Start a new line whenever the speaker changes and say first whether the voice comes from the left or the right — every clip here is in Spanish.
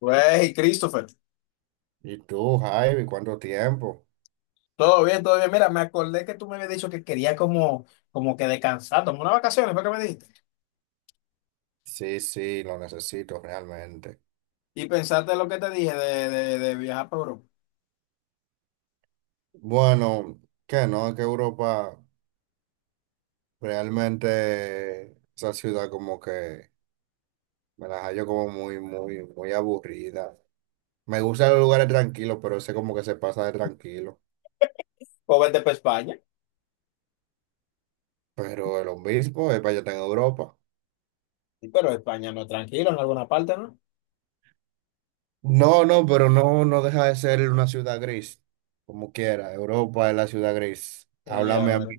left: Güey, Christopher,
right: ¿Y tú, Javi, cuánto tiempo?
left: todo bien, todo bien. Mira, me acordé que tú me habías dicho que quería como, como que descansar, tomar unas vacaciones, fue que me dijiste.
right: Sí, sí, lo necesito realmente.
left: Y pensaste en lo que te dije de viajar para Europa.
right: Bueno, que no, que Europa realmente esa ciudad como que me la hallo como muy, muy, muy aburrida. Me gustan los lugares tranquilos, pero ese como que se pasa de tranquilo.
left: O vete para España.
right: Pero el obispo es para allá está en Europa.
left: Sí, pero España no, es tranquilo, en alguna parte, ¿no?
right: No, no, pero no, no deja de ser una ciudad gris, como quiera. Europa es la ciudad gris.
left: Y a
right: Háblame a
left: ver,
right: mí,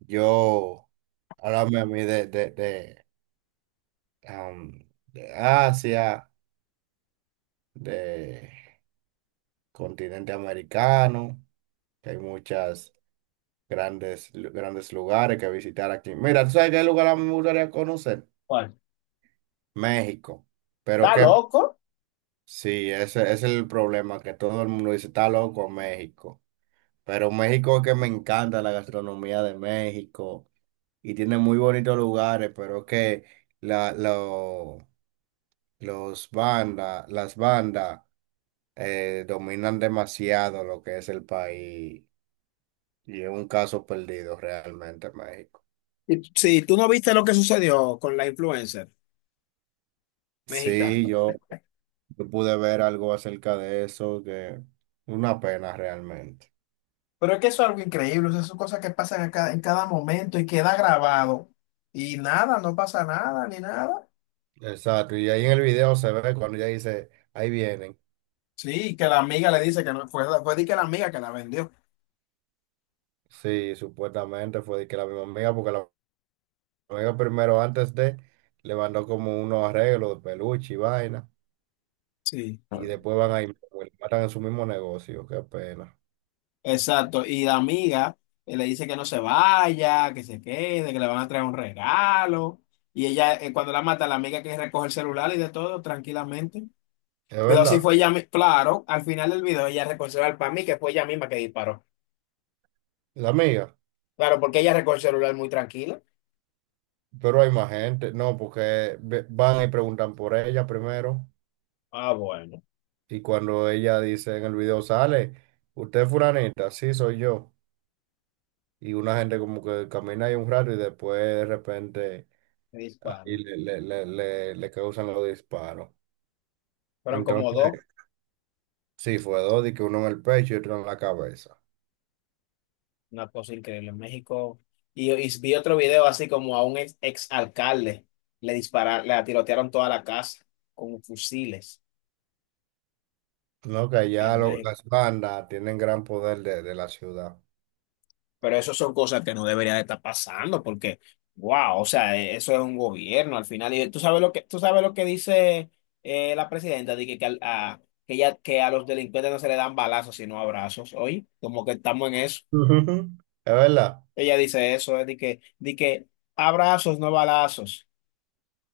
right: yo, háblame a mí de Asia, de continente americano, que hay muchas grandes lugares que visitar aquí. Mira, ¿tú sabes qué lugar a mí me gustaría conocer?
left: ¿cuál?
right: México. Pero
left: ¿Está
right: que
left: loco?
right: sí, ese es el problema, que todo el mundo dice, está loco México. Pero México es que me encanta la gastronomía de México y tiene muy bonitos lugares, pero es que la, lo- los bandas, las bandas. Dominan demasiado lo que es el país y es un caso perdido realmente México.
left: Sí, tú no viste lo que sucedió con la influencer
right: Sí,
left: mexicana.
right: yo pude ver algo acerca de eso, que una pena realmente.
left: Pero es que eso es algo increíble, o sea, son cosas que pasan a en cada momento y queda grabado. Y nada, no pasa nada, ni nada.
right: Exacto, y ahí en el video se ve cuando ella dice, ahí vienen.
left: Sí, que la amiga le dice que no, fue di que la amiga que la vendió.
right: Sí, supuestamente fue de que la misma amiga, porque la amiga primero antes de le mandó como unos arreglos de peluche y vaina,
left: Sí.
right: y después van ahí, matan en su mismo negocio, qué pena.
left: Exacto, y la amiga le dice que no se vaya, que se quede, que le van a traer un regalo. Y ella, cuando la mata, la amiga que recoge el celular y de todo, tranquilamente.
right: Es
left: Pero así
right: verdad,
left: fue ella, claro, al final del video ella recogió el celular para mí, que fue ella misma que disparó.
right: la amiga.
left: Claro, porque ella recogió el celular muy tranquila.
right: Pero hay más gente, no, porque van y preguntan por ella primero
left: Ah, bueno,
right: y cuando ella dice en el video sale, usted es fulanita, sí soy yo. Y una gente como que camina ahí un rato y después de repente
left: que
right: ahí
left: disparo.
right: le causan los disparos.
left: Fueron como dos.
right: Entonces, sí, fue dos, y que uno en el pecho y otro en la cabeza.
left: Una cosa increíble. En México. Y vi otro video así como a un ex, alcalde le dispararon, le tirotearon toda la casa con fusiles
right: No, que
left: en México.
right: las bandas tienen gran poder de la ciudad.
left: Pero eso son cosas que no debería de estar pasando porque, wow, o sea, eso es un gobierno al final. Y tú sabes lo que, tú sabes lo que dice la presidenta, de que que, ya, que a los delincuentes no se le dan balazos, sino abrazos. Oye, como que estamos en eso.
right: Ujú. Es verdad.
left: Ella dice eso, de que abrazos, no balazos.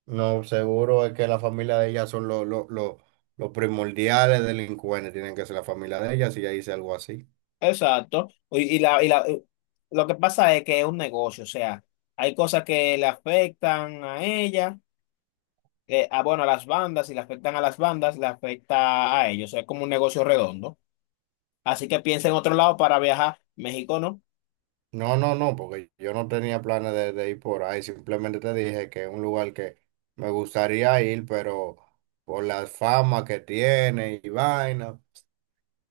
right: No, seguro es que la familia de ella son los primordiales delincuentes, tienen que ser la familia de ella si ella hice algo así.
left: Exacto. Lo que pasa es que es un negocio, o sea, hay cosas que le afectan a ella, bueno, a las bandas, si le afectan a las bandas, le afecta a ellos, o sea, es como un negocio redondo. Así que piensa en otro lado para viajar, México no.
right: No, no, no, porque yo no tenía planes de ir por ahí, simplemente te dije que es un lugar que me gustaría ir, pero por la fama que tiene y vaina,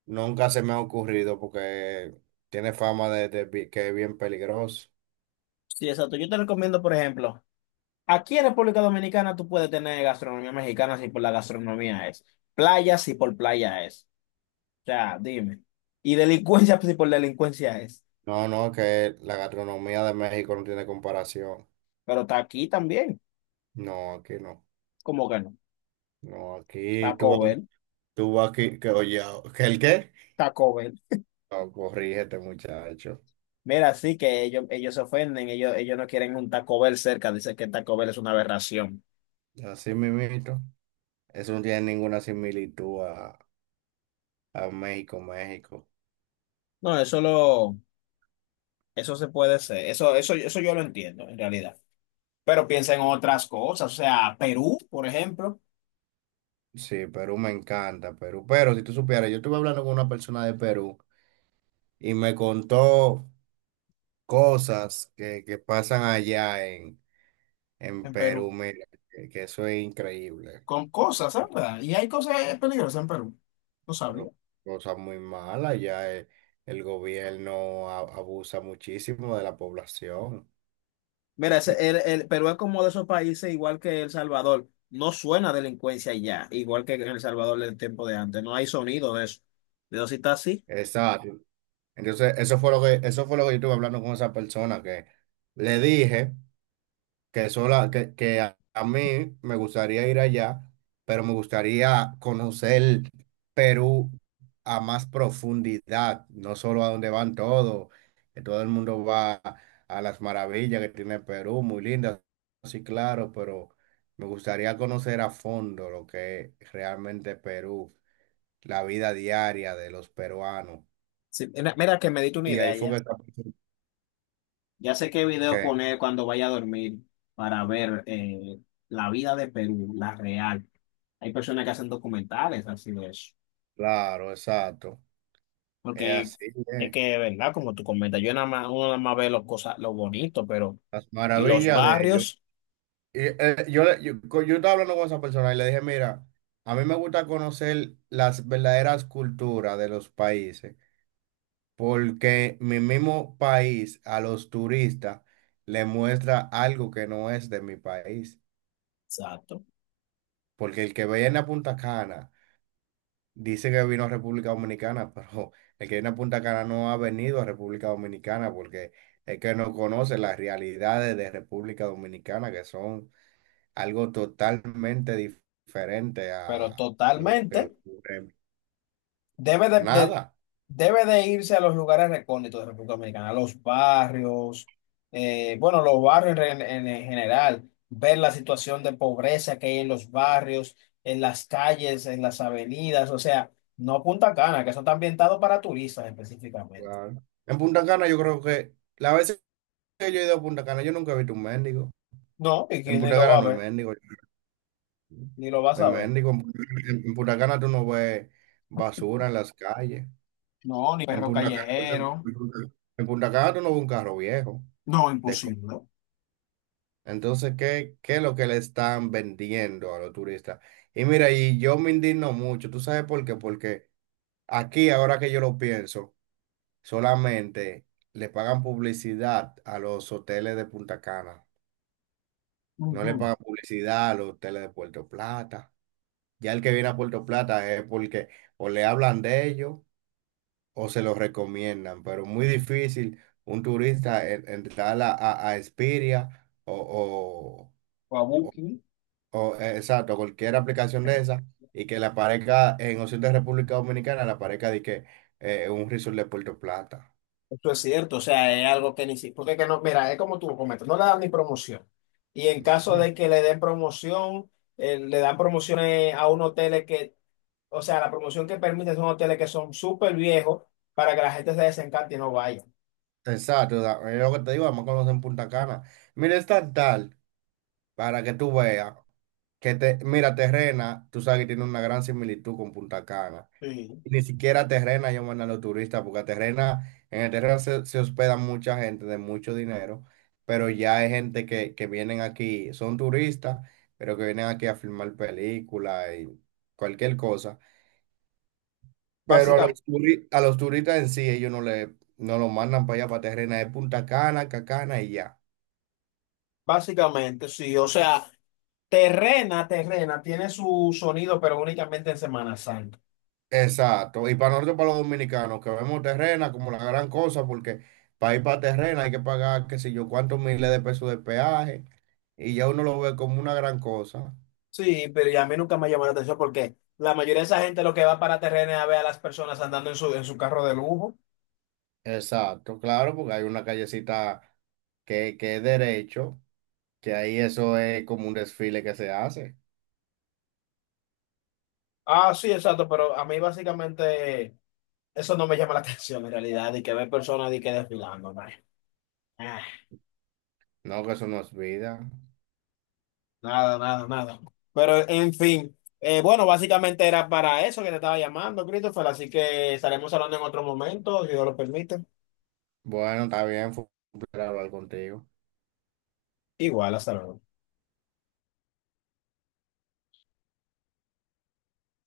right: nunca se me ha ocurrido porque tiene fama que es bien peligroso.
left: Sí, exacto. Yo te recomiendo, por ejemplo, aquí en República Dominicana tú puedes tener gastronomía mexicana si por la gastronomía es, playa si por playa es, o sea, dime. Y delincuencia si por delincuencia es,
right: No, no, que la gastronomía de México no tiene comparación.
left: pero está aquí también,
right: No, aquí no.
left: como que no.
right: No, aquí tú
left: Taco
right: vas.
left: Bell.
right: Tú vas aquí, que oye, ¿que el qué?
left: Taco Bell.
right: No, corrígete, muchacho.
left: Mira, sí que ellos se ofenden, ellos no quieren un Taco Bell cerca, dicen que Taco Bell es una aberración.
right: Así mismito. Eso no tiene ninguna similitud a México, México.
left: No, eso se puede ser, eso yo lo entiendo en realidad. Pero piensa en otras cosas, o sea, Perú, por ejemplo,
right: Sí, Perú me encanta, Perú. Pero si tú supieras, yo estuve hablando con una persona de Perú y me contó cosas que pasan en
left: en
right: Perú.
left: Perú,
right: Mira, que eso es increíble.
left: con cosas, ¿sabes? Y hay cosas peligrosas en Perú, no
right: Pero
left: sabía.
right: cosas muy malas. Allá el gobierno abusa muchísimo de la población.
left: Mira,
right: Y-
left: el Perú es como de esos países igual que El Salvador, no suena delincuencia ya, igual que en El Salvador del tiempo de antes, no hay sonido de eso. Pero si está así.
right: Exacto. Entonces, eso fue lo que, eso fue lo que yo estuve hablando con esa persona que le dije que sola, que, a mí me gustaría ir allá, pero me gustaría conocer Perú a más profundidad, no solo a donde van todos, que todo el mundo va a las maravillas que tiene Perú, muy lindas, sí, claro, pero me gustaría conocer a fondo lo que es realmente Perú, la vida diaria de los peruanos.
left: Sí, mira, mira que me diste una
right: Y
left: idea
right: ahí fue que
left: ya.
right: esa persona-
left: Ya sé qué video
right: que
left: poner cuando vaya a dormir para ver la vida de Perú, la real. Hay personas que hacen documentales así de eso.
right: claro, exacto. Es
left: Porque
right: así,
left: es
right: eh.
left: que, ¿verdad? Como tú comentas, yo nada más, uno nada más ve los cosas, lo bonito, pero.
right: Las
left: Y los
right: maravillas de ellos.
left: barrios,
right: Y, yo, le- yo, co- yo estaba hablando con esa persona y le dije, mira, a mí me gusta conocer las verdaderas culturas de los países, porque mi mismo país a los turistas le muestra algo que no es de mi país,
left: exacto.
right: porque el que viene a Punta Cana dice que vino a República Dominicana, pero el que viene a Punta Cana no ha venido a República Dominicana porque es que no conoce las realidades de República Dominicana, que son algo totalmente diferente
left: Pero
right: a lo que
left: totalmente.
right: ocurre.
left: Debe de, de-
right: Nada.
left: debe de irse a los lugares recónditos de República Dominicana, a los barrios, bueno, los barrios en general, ver la situación de pobreza que hay en los barrios, en las calles, en las avenidas, o sea, no Punta Cana, que eso está ambientado para turistas específicamente.
right: Claro. En Punta Cana yo creo que la vez que yo he ido a Punta Cana, yo nunca he visto un mendigo.
left: No, y que
right: En
left: ni
right: Punta
left: lo
right: Cana
left: va a
right: no hay
left: ver,
right: mendigo.
left: ni lo va a
right: No hay
left: saber.
right: mendigo. En Punta Cana tú no ves basura en las calles.
left: No, ni
right: En
left: perro
right: Punta Cana,
left: callejero.
right: en Punta en Punta Cana tú no ves un carro viejo.
left: No,
right: de co-
left: imposible.
right: Entonces, qué es lo que le están vendiendo a los turistas? Y mira, y yo me indigno mucho. ¿Tú sabes por qué? Porque aquí, ahora que yo lo pienso, solamente le pagan publicidad a los hoteles de Punta Cana. No
left: Ujú.
right: le pagan publicidad a los hoteles de Puerto Plata. Ya el que viene a Puerto Plata es porque o le hablan de ellos o se lo recomiendan, pero muy difícil un turista entrar a Expedia
left: Guabuki.
right: exacto, cualquier aplicación de esa y que le aparezca en opción de República Dominicana, le aparezca de que un resort de Puerto Plata.
left: Eso es cierto, o sea, es algo que ni siquiera, porque que no, mira, es como tú comentas, no le dan ni promoción. Y en
right: No,
left: caso
right: no.
left: de que le den promoción, le dan promociones a unos hoteles que, o sea, la promoción que permite son hoteles que son súper viejos para que la gente se desencante y no vaya.
right: Exacto, da- es lo que te digo, además conocen Punta Cana. Mira, es tan tal para que tú veas que te, mira, Terrena, tú sabes que tiene una gran similitud con Punta Cana.
left: Sí,
right: Ni siquiera a Terrena llaman a los turistas, porque a Terrena, en el Terrena se hospeda mucha gente de mucho dinero, pero ya hay gente que vienen aquí, son turistas, pero que vienen aquí a filmar películas y cualquier cosa. Pero a
left: básica-
right: los, a los turistas en sí, ellos no le, no lo mandan para allá, para Terrena, es Punta Cana, Cacana y ya.
left: básicamente, sí, o sea, Terrena tiene su sonido, pero únicamente en Semana Santa.
right: Exacto. Y para nosotros, para los dominicanos, que vemos Terrena como la gran cosa, porque para ir para Terrena hay que pagar, qué sé yo, cuántos miles de pesos de peaje, y ya uno lo ve como una gran cosa.
left: Sí, pero y a mí nunca me llamó la atención porque la mayoría de esa gente lo que va para Terrena es a ver a las personas andando en en su carro de lujo.
right: Exacto, claro, porque hay una callecita que es derecho, que ahí eso es como un desfile que se hace.
left: Ah, sí, exacto, pero a mí básicamente eso no me llama la atención en realidad, y que ver personas y que desfilando, nah. Ah,
right: No, que eso no es vida.
left: nada. Pero en fin, bueno, básicamente era para eso que te estaba llamando, Christopher, así que estaremos hablando en otro momento, si Dios lo permite.
right: Bueno, está bien, fue un placer hablar contigo.
left: Igual, hasta luego.